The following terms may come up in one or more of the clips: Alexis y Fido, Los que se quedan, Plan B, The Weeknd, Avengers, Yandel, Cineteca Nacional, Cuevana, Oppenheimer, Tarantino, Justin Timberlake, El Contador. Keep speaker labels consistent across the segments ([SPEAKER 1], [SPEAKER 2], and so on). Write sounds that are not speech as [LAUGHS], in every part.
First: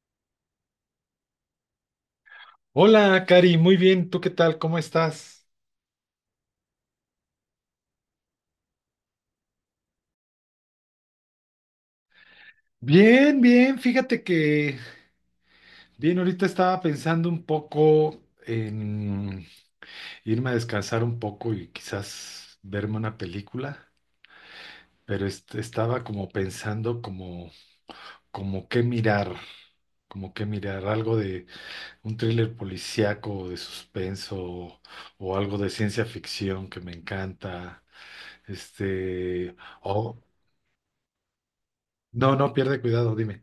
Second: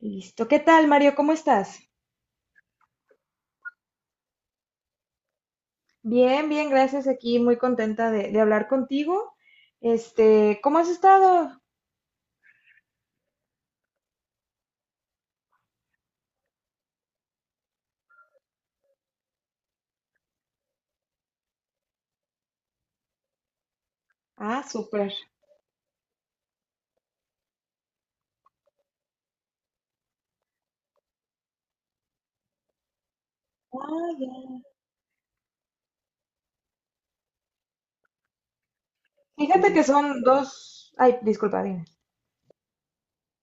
[SPEAKER 1] Listo. ¿Qué tal, Mario? ¿Cómo estás?
[SPEAKER 2] Hola, Cari, muy bien. ¿Tú qué tal? ¿Cómo estás?
[SPEAKER 1] Bien, bien, gracias. Aquí muy contenta de hablar contigo. Este, ¿cómo has estado?
[SPEAKER 2] Bien, bien. Fíjate que, bien, ahorita estaba pensando un poco en irme a descansar un poco y quizás verme una película,
[SPEAKER 1] Ah, súper.
[SPEAKER 2] pero estaba como pensando como, como qué mirar, como qué mirar, algo de un thriller policíaco, de
[SPEAKER 1] Ah, ya.
[SPEAKER 2] suspenso o algo de ciencia ficción que me encanta. Este,
[SPEAKER 1] Fíjate que
[SPEAKER 2] o
[SPEAKER 1] son dos. Ay, disculpa, dime.
[SPEAKER 2] no, no pierde cuidado, dime.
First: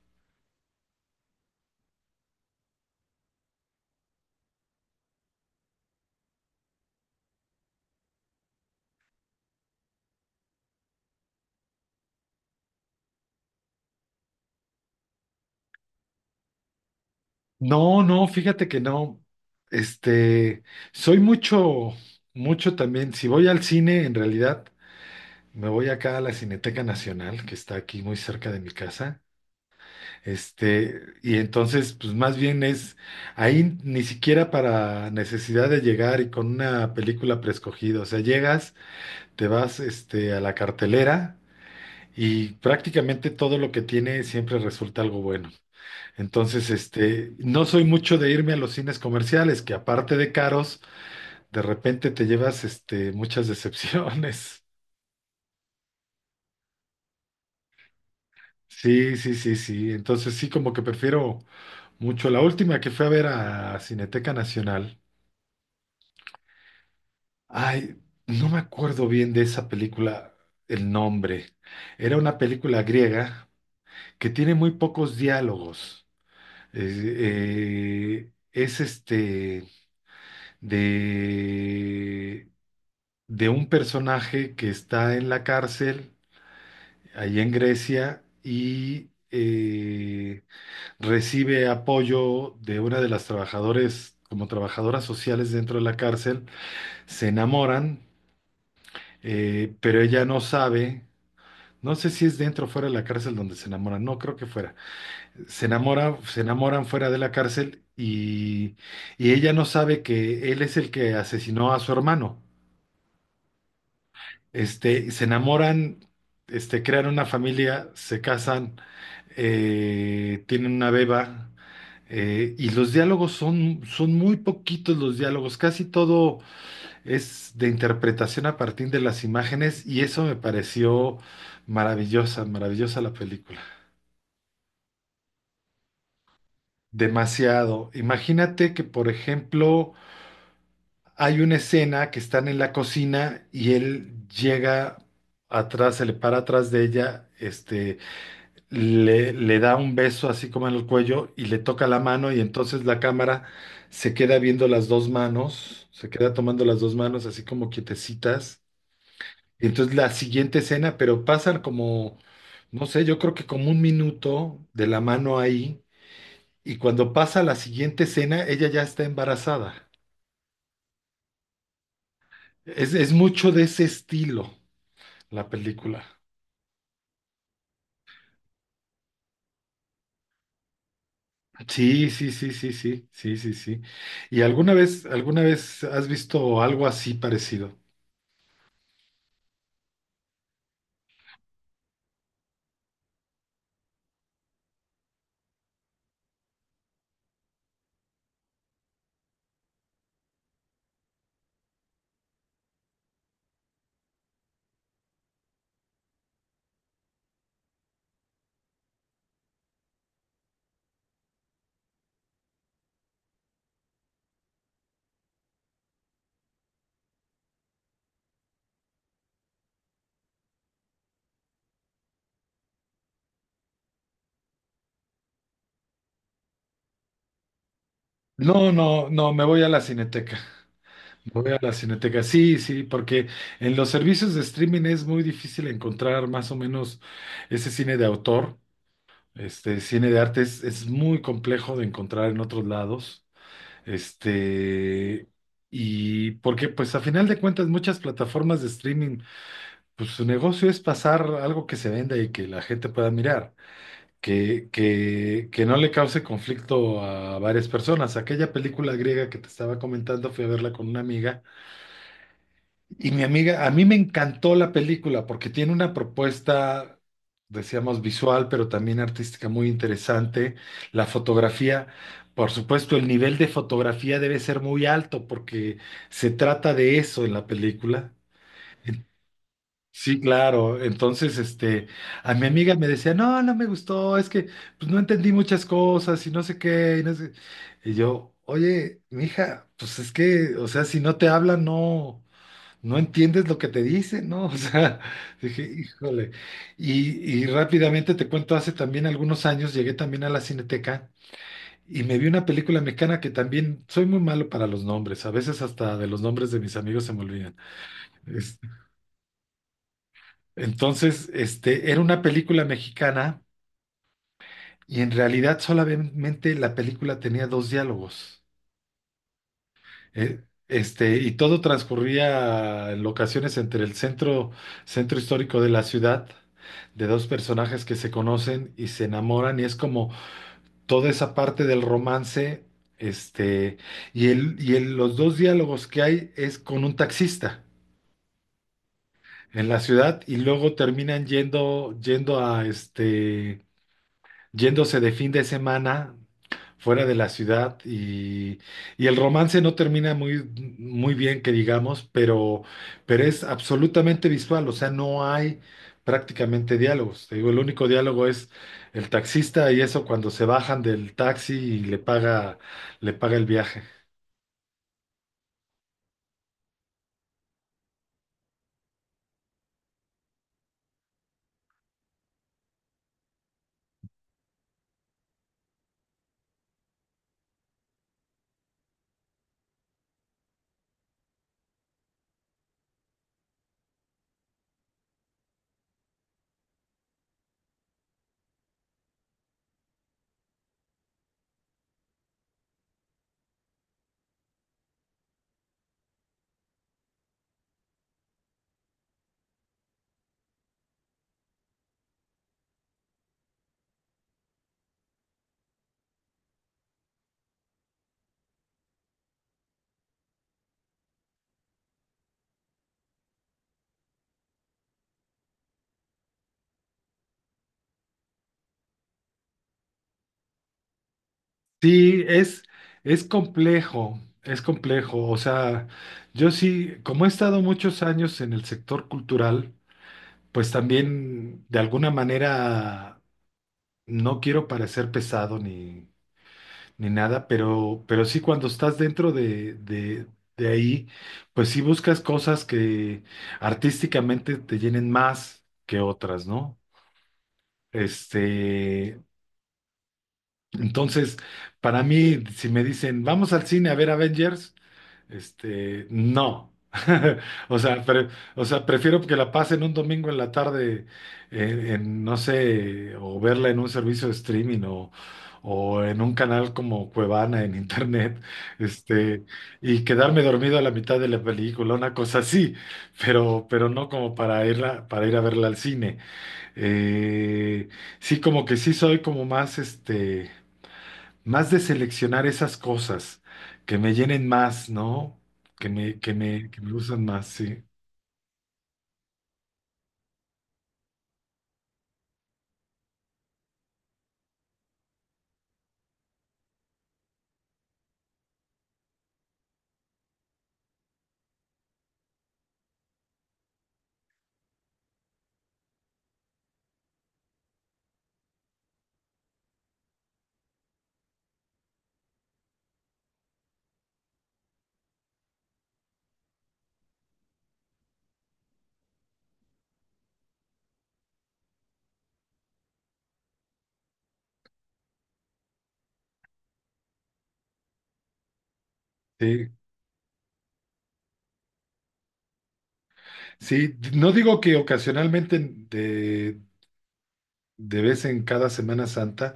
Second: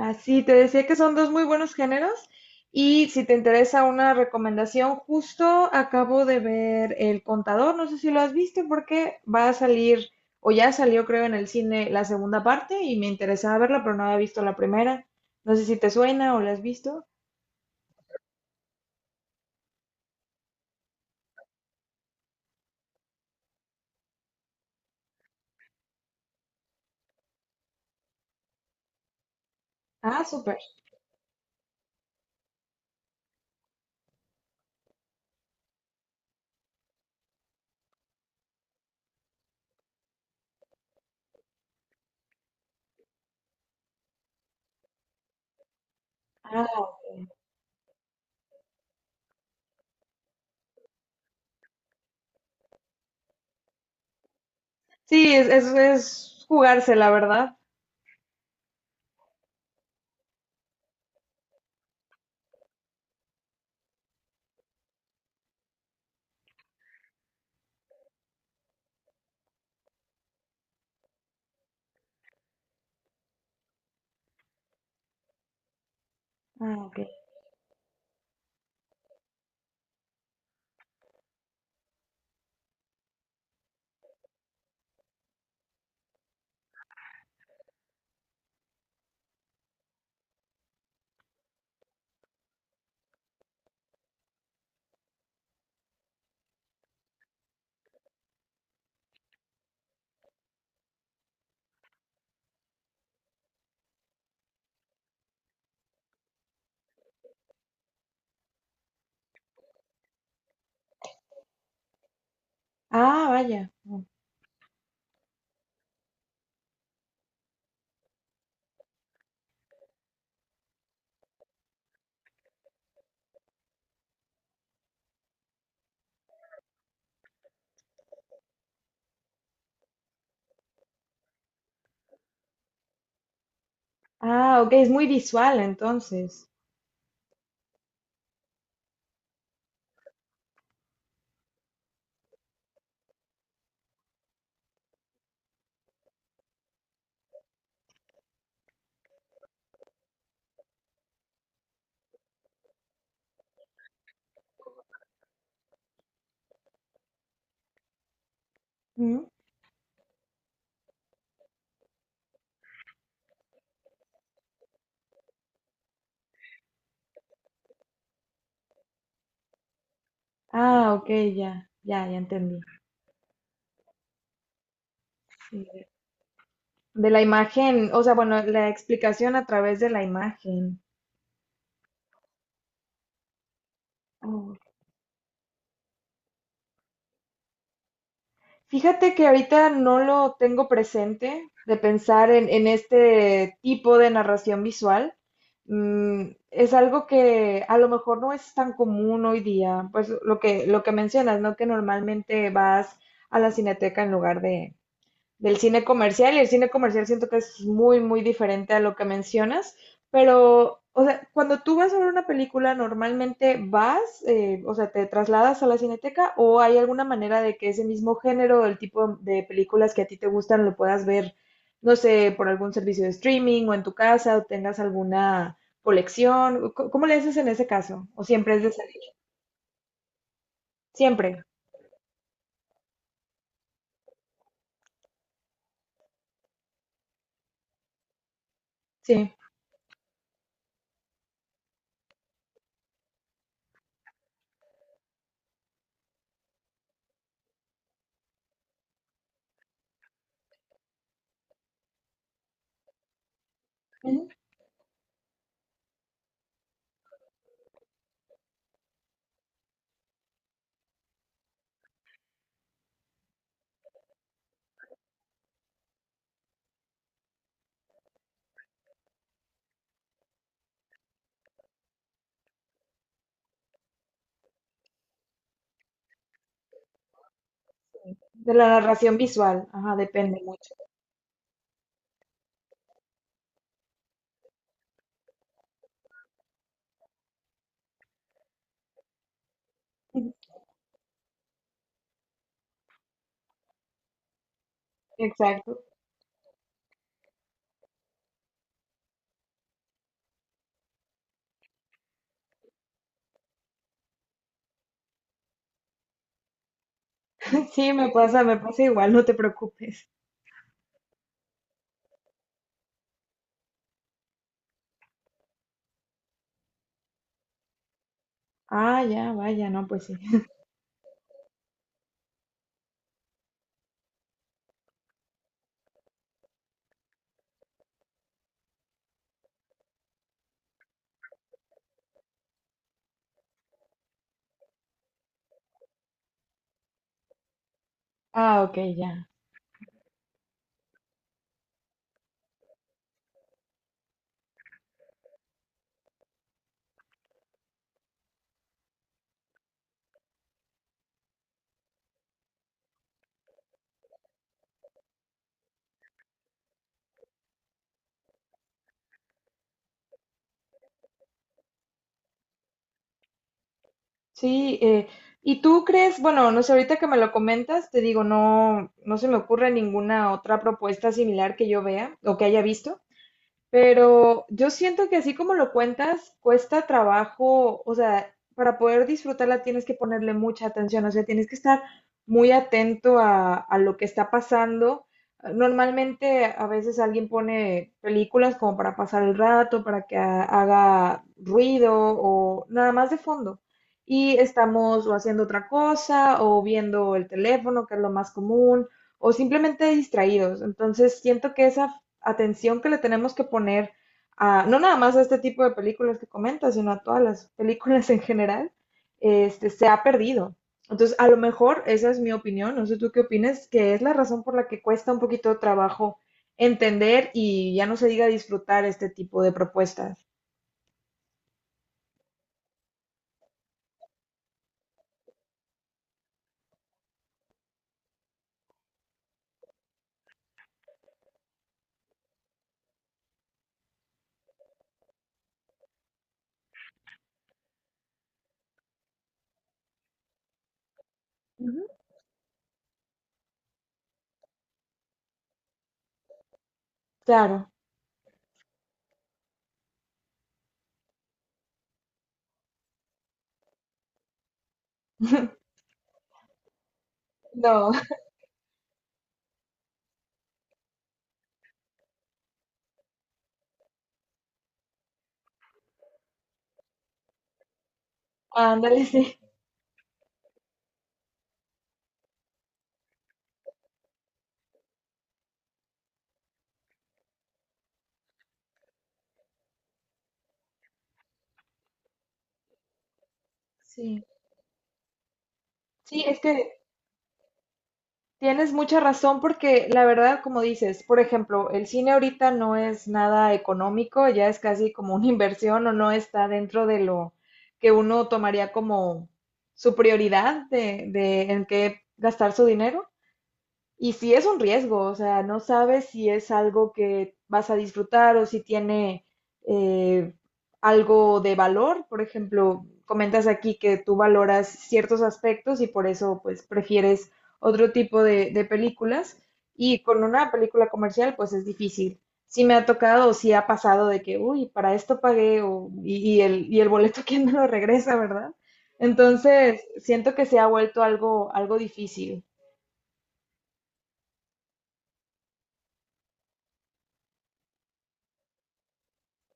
[SPEAKER 1] Ah, sí, te decía que son dos muy buenos géneros. Y si te interesa una recomendación, justo acabo de ver El Contador. No sé si lo has visto, porque va a salir, o ya salió, creo, en el cine la segunda parte y me interesaba verla, pero no había visto la primera. No sé si te suena o la has visto.
[SPEAKER 2] No, no, fíjate que no. Este, soy mucho, mucho también. Si voy al cine, en realidad, me voy acá a la Cineteca Nacional, que está aquí muy cerca de mi casa.
[SPEAKER 1] Ah, súper.
[SPEAKER 2] Y entonces, pues más bien es ahí ni siquiera para necesidad de llegar y con una película preescogida. O sea, llegas, te vas, a la cartelera y prácticamente todo lo que tiene siempre resulta algo bueno. Entonces,
[SPEAKER 1] Ah,
[SPEAKER 2] no soy mucho de irme a los cines comerciales, que aparte de caros, de repente te llevas, muchas decepciones. [LAUGHS]
[SPEAKER 1] sí, es jugársela, ¿verdad?
[SPEAKER 2] Sí, sí, sí, sí. Entonces sí, como que prefiero mucho. La última que fui a ver a Cineteca Nacional. Ay, no me acuerdo bien de esa película, el nombre. Era una película griega que tiene muy pocos diálogos.
[SPEAKER 1] Ah, ok.
[SPEAKER 2] Es de de un personaje que está en la cárcel, ahí en Grecia, y recibe apoyo de una de las trabajadores, como trabajadoras sociales dentro de la cárcel, se enamoran, pero ella no sabe. No sé si es dentro o fuera de la cárcel donde se enamoran, no creo que fuera. Se enamoran fuera de la cárcel y ella no sabe que él es el que asesinó a su hermano.
[SPEAKER 1] Ah, vaya.
[SPEAKER 2] Se enamoran, crean una familia, se casan, tienen una beba, y los diálogos son muy poquitos los diálogos, casi todo es de interpretación a partir de las imágenes, y eso me pareció maravillosa, maravillosa la película.
[SPEAKER 1] Ah, ok, es muy visual entonces.
[SPEAKER 2] Demasiado. Imagínate que, por ejemplo, hay una escena que están en la cocina y él llega atrás, se le para atrás de ella, le da un beso así como en el cuello y le toca la mano y entonces la cámara se queda viendo las dos manos, se queda tomando las dos manos así como quietecitas.
[SPEAKER 1] Ujú.
[SPEAKER 2] Y entonces la siguiente escena, pero pasan como, no sé, yo creo que como un minuto de la mano ahí y cuando pasa la siguiente escena, ella ya está embarazada.
[SPEAKER 1] Ah, ok, ya, ya, ya entendí.
[SPEAKER 2] Es mucho de ese estilo la
[SPEAKER 1] Sí.
[SPEAKER 2] película.
[SPEAKER 1] De la imagen, o sea, bueno, la explicación a través de la imagen.
[SPEAKER 2] Sí, sí, sí, sí, sí, sí, sí, sí. ¿Y alguna vez has visto algo así parecido?
[SPEAKER 1] Fíjate que ahorita no lo tengo presente de pensar en este tipo de narración visual. Mm, es algo que a lo mejor no es tan común hoy día, pues lo que mencionas, ¿no? Que normalmente vas a la cineteca en lugar del cine comercial, y el cine comercial siento que es muy diferente a lo que mencionas, pero, o sea, cuando tú vas a ver una película, normalmente vas, o sea, te trasladas a la cineteca o hay alguna manera de que ese mismo género o el tipo de películas que a ti te gustan lo puedas ver, no sé, por algún servicio de streaming o en tu casa o tengas alguna colección. ¿Cómo le haces en ese caso? ¿O siempre es
[SPEAKER 2] No,
[SPEAKER 1] de salir?
[SPEAKER 2] no, no, me voy a la Cineteca. Me
[SPEAKER 1] Siempre,
[SPEAKER 2] voy a la Cineteca. Sí, sí, porque en los servicios de streaming es muy difícil encontrar más o menos ese cine de autor,
[SPEAKER 1] sí.
[SPEAKER 2] este cine de arte es muy complejo de encontrar en otros lados. Este, y porque pues a final de cuentas muchas plataformas de streaming, pues su negocio es pasar algo que se venda y que la gente pueda mirar
[SPEAKER 1] Ujú.
[SPEAKER 2] que no le cause conflicto a varias personas. Aquella película griega que te estaba comentando, fui a verla con una amiga y mi amiga, a mí me encantó la película porque tiene una propuesta, decíamos, visual, pero también artística muy interesante. La fotografía, por supuesto, el nivel de fotografía debe ser muy alto porque se trata de eso en la película.
[SPEAKER 1] De la narración visual, ajá,
[SPEAKER 2] Sí,
[SPEAKER 1] depende mucho.
[SPEAKER 2] claro. Entonces, a mi amiga me decía, no, no me gustó, es que pues, no entendí muchas cosas y no sé qué, y no sé". Y yo, oye, mija, pues es
[SPEAKER 1] Ujú.
[SPEAKER 2] que, o sea, si no te hablan, no, no entiendes lo que te dicen, ¿no? [LAUGHS] O sea, dije,
[SPEAKER 1] Exacto.
[SPEAKER 2] híjole. Y rápidamente te cuento, hace también algunos años llegué también a la Cineteca y me vi una película mexicana que también soy muy malo para los nombres, a veces hasta de los nombres de mis amigos se me olvidan.
[SPEAKER 1] Sí, me pasa igual, no te preocupes.
[SPEAKER 2] Entonces, era una película mexicana y en realidad solamente la película tenía dos diálogos.
[SPEAKER 1] Ah, ya, vaya, no, pues sí.
[SPEAKER 2] Y todo transcurría en locaciones entre el centro, centro histórico de la ciudad, de dos personajes que se conocen y se enamoran, y es como toda esa parte del romance, este, los dos diálogos que hay es con un taxista
[SPEAKER 1] Ah, ok, ya.
[SPEAKER 2] en la ciudad, y luego terminan yendo, yendo a este yéndose de fin de semana fuera de la ciudad y el romance no termina muy, muy bien, que digamos, pero es absolutamente visual, o sea, no hay prácticamente diálogos. Te digo, el único diálogo es el taxista y eso cuando se bajan del taxi y le paga el viaje.
[SPEAKER 1] Sí, ¿y tú crees? Bueno, no sé, ahorita que me lo comentas, te digo, no, no se me ocurre ninguna otra propuesta similar que yo vea o que haya visto. Pero yo siento que así como lo cuentas, cuesta trabajo, o sea, para poder disfrutarla tienes que ponerle mucha atención, o sea, tienes que estar muy atento a lo que está pasando. Normalmente a veces alguien pone películas como para pasar el rato, para que haga ruido o nada más de fondo. Y estamos o haciendo otra cosa o viendo el teléfono, que es lo más común, o simplemente distraídos. Entonces siento que esa atención que le tenemos que poner a, no nada más a este tipo de películas que comentas, sino a todas las películas en general, este, se ha perdido. Entonces, a lo mejor esa es mi opinión, no sé tú qué opinas, que es la razón por la que cuesta un poquito de trabajo entender y ya no se diga disfrutar este tipo de propuestas.
[SPEAKER 2] Sí, es complejo, es complejo. O sea, yo sí, como he estado muchos años en el sector cultural, pues también de alguna manera no quiero parecer pesado ni nada, pero sí cuando estás dentro de ahí, pues sí
[SPEAKER 1] Ujú.
[SPEAKER 2] buscas cosas que artísticamente te llenen más que otras, ¿no?
[SPEAKER 1] Claro,
[SPEAKER 2] Este, entonces, para mí, si me dicen, vamos al cine a ver Avengers,
[SPEAKER 1] [LAUGHS]
[SPEAKER 2] No. [LAUGHS] O
[SPEAKER 1] no,
[SPEAKER 2] sea, prefiero que la pasen un domingo en la tarde en, no sé, o verla en un servicio de streaming o en un canal como Cuevana en internet,
[SPEAKER 1] ándale, sí.
[SPEAKER 2] este, y quedarme dormido a la mitad de la película, una cosa así, pero no como para ir a verla al cine. Eh, sí, como que sí soy como más, más de seleccionar esas cosas que me
[SPEAKER 1] Sí.
[SPEAKER 2] llenen más, ¿no? Que me,
[SPEAKER 1] Sí,
[SPEAKER 2] que
[SPEAKER 1] es
[SPEAKER 2] me,
[SPEAKER 1] que
[SPEAKER 2] que me gustan más, sí.
[SPEAKER 1] tienes mucha razón, porque la verdad, como dices, por ejemplo, el cine ahorita no es nada económico, ya es casi como una [LAUGHS] inversión o no está dentro de lo que uno tomaría como su prioridad de en qué gastar su dinero. Y sí es un riesgo, o sea, no sabes si es algo que vas a disfrutar o si tiene eh, algo de valor. Por ejemplo, comentas aquí que tú valoras ciertos aspectos y por eso pues prefieres otro tipo de películas. Y con una película comercial pues es difícil. Sí me ha tocado o sí ha pasado de que, uy, para esto pagué y el boleto [LAUGHS] quién me lo regresa, ¿verdad?
[SPEAKER 2] Sí,
[SPEAKER 1] Entonces, siento que se ha vuelto algo, algo difícil.
[SPEAKER 2] sí. No digo que ocasionalmente de vez en cada Semana Santa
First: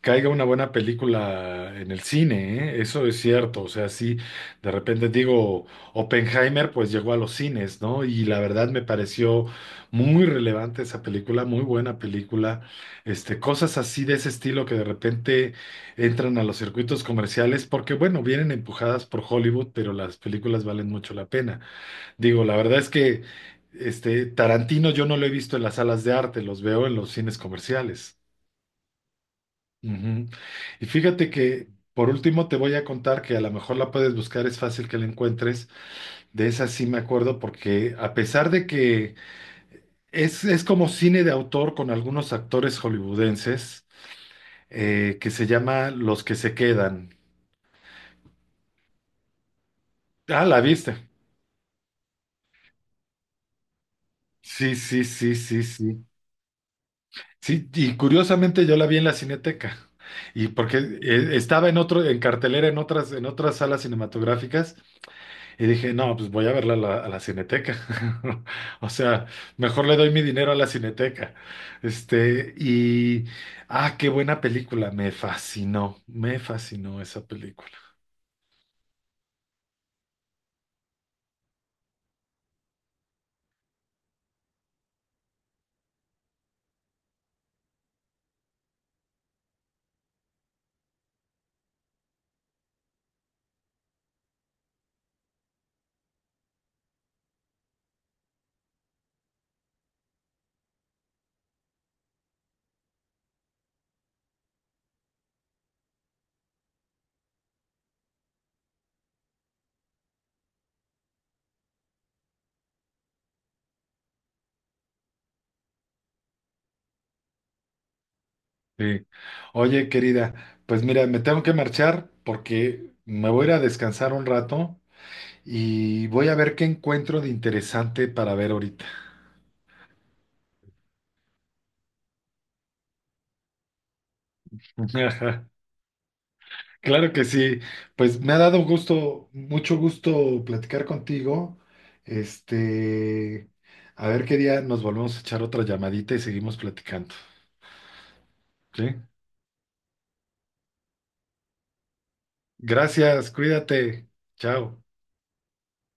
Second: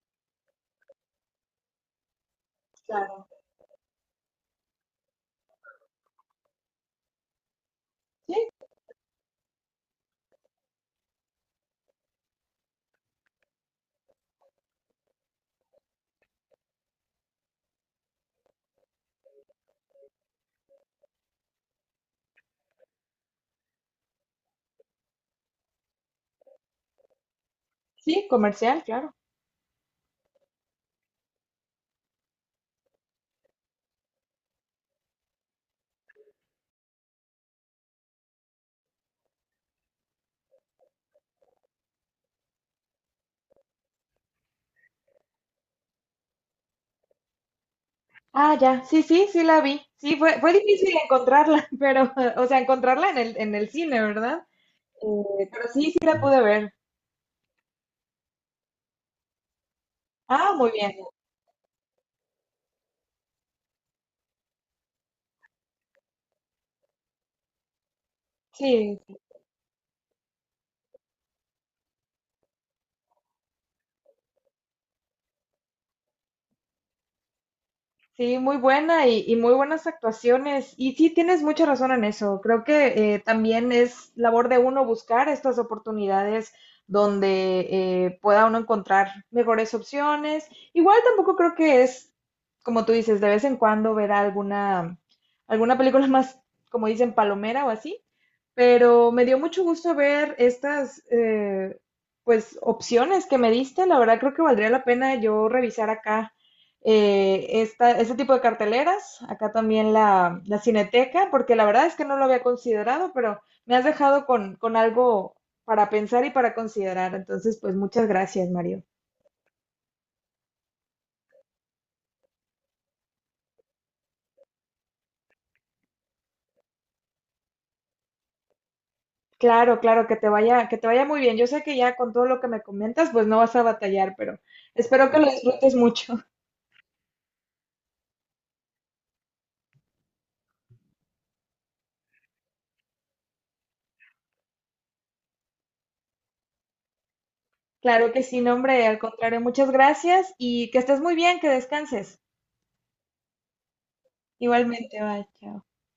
[SPEAKER 2] caiga una buena película en el cine, ¿eh? Eso es cierto, o sea, sí, de repente digo, Oppenheimer pues llegó a los cines, ¿no? Y la verdad me pareció muy relevante esa película, muy buena película, cosas así de ese estilo que de repente entran a los circuitos comerciales porque, bueno, vienen empujadas por Hollywood, pero las películas valen mucho la pena. Digo, la verdad es que este Tarantino yo no lo he visto en las salas de arte, los veo en los cines comerciales.
[SPEAKER 1] Sí, comercial, claro.
[SPEAKER 2] Ujú. Y fíjate que por último te voy a contar que a lo mejor la puedes buscar, es fácil que la encuentres. De esa sí me acuerdo porque a pesar de que es como cine de autor con algunos actores hollywoodenses que se llama Los que se quedan.
[SPEAKER 1] Ah, ya, sí, sí, sí la vi. Sí, fue,
[SPEAKER 2] Ah,
[SPEAKER 1] fue
[SPEAKER 2] la
[SPEAKER 1] difícil
[SPEAKER 2] viste.
[SPEAKER 1] encontrarla, [LAUGHS] pero, o sea, encontrarla en el cine, ¿verdad?
[SPEAKER 2] Sí, sí, sí, sí,
[SPEAKER 1] Pero sí, sí
[SPEAKER 2] sí.
[SPEAKER 1] la pude ver.
[SPEAKER 2] Sí, y curiosamente yo la vi en la Cineteca. Y
[SPEAKER 1] Ah, muy
[SPEAKER 2] porque
[SPEAKER 1] bien.
[SPEAKER 2] estaba en cartelera en en otras salas cinematográficas, y dije, no, pues voy a verla a la Cineteca. [LAUGHS] O
[SPEAKER 1] Sí.
[SPEAKER 2] sea, mejor le doy mi dinero a la Cineteca. Este, y qué buena película. Me fascinó esa película.
[SPEAKER 1] Sí, muy buena y muy buenas actuaciones. Y sí, tienes mucha razón en eso. Creo que también es labor de uno buscar estas oportunidades donde pueda uno encontrar mejores opciones. Igual tampoco creo que es, como tú dices, de vez en cuando ver alguna, alguna película [LAUGHS] más, como dicen, palomera o así. Pero me dio mucho gusto ver estas pues opciones que me diste. La verdad creo que valdría la pena yo revisar acá esta, este tipo de carteleras, acá también la Cineteca, porque la verdad es que no lo había considerado, pero me has dejado con algo para pensar y para considerar. Entonces, pues muchas gracias, Mario.
[SPEAKER 2] Sí. Oye, querida, pues mira, me tengo que marchar porque me voy a ir a descansar un rato y voy a ver qué encuentro de interesante para ver ahorita.
[SPEAKER 1] Claro, claro, que te vaya muy bien. Yo sé que ya con todo lo que me comentas, pues no vas a batallar, pero
[SPEAKER 2] [LAUGHS]
[SPEAKER 1] espero que lo
[SPEAKER 2] Ajá,
[SPEAKER 1] disfrutes mucho.
[SPEAKER 2] claro que sí. Pues me ha dado gusto, mucho gusto platicar contigo. Este, a ver qué día nos volvemos a echar otra llamadita y seguimos platicando.
[SPEAKER 1] Claro que sí, no, hombre,
[SPEAKER 2] ¿Sí?
[SPEAKER 1] al contrario, muchas gracias y que estés muy bien, que descanses.
[SPEAKER 2] Gracias, cuídate. Chao.
[SPEAKER 1] Igualmente, bye, chao.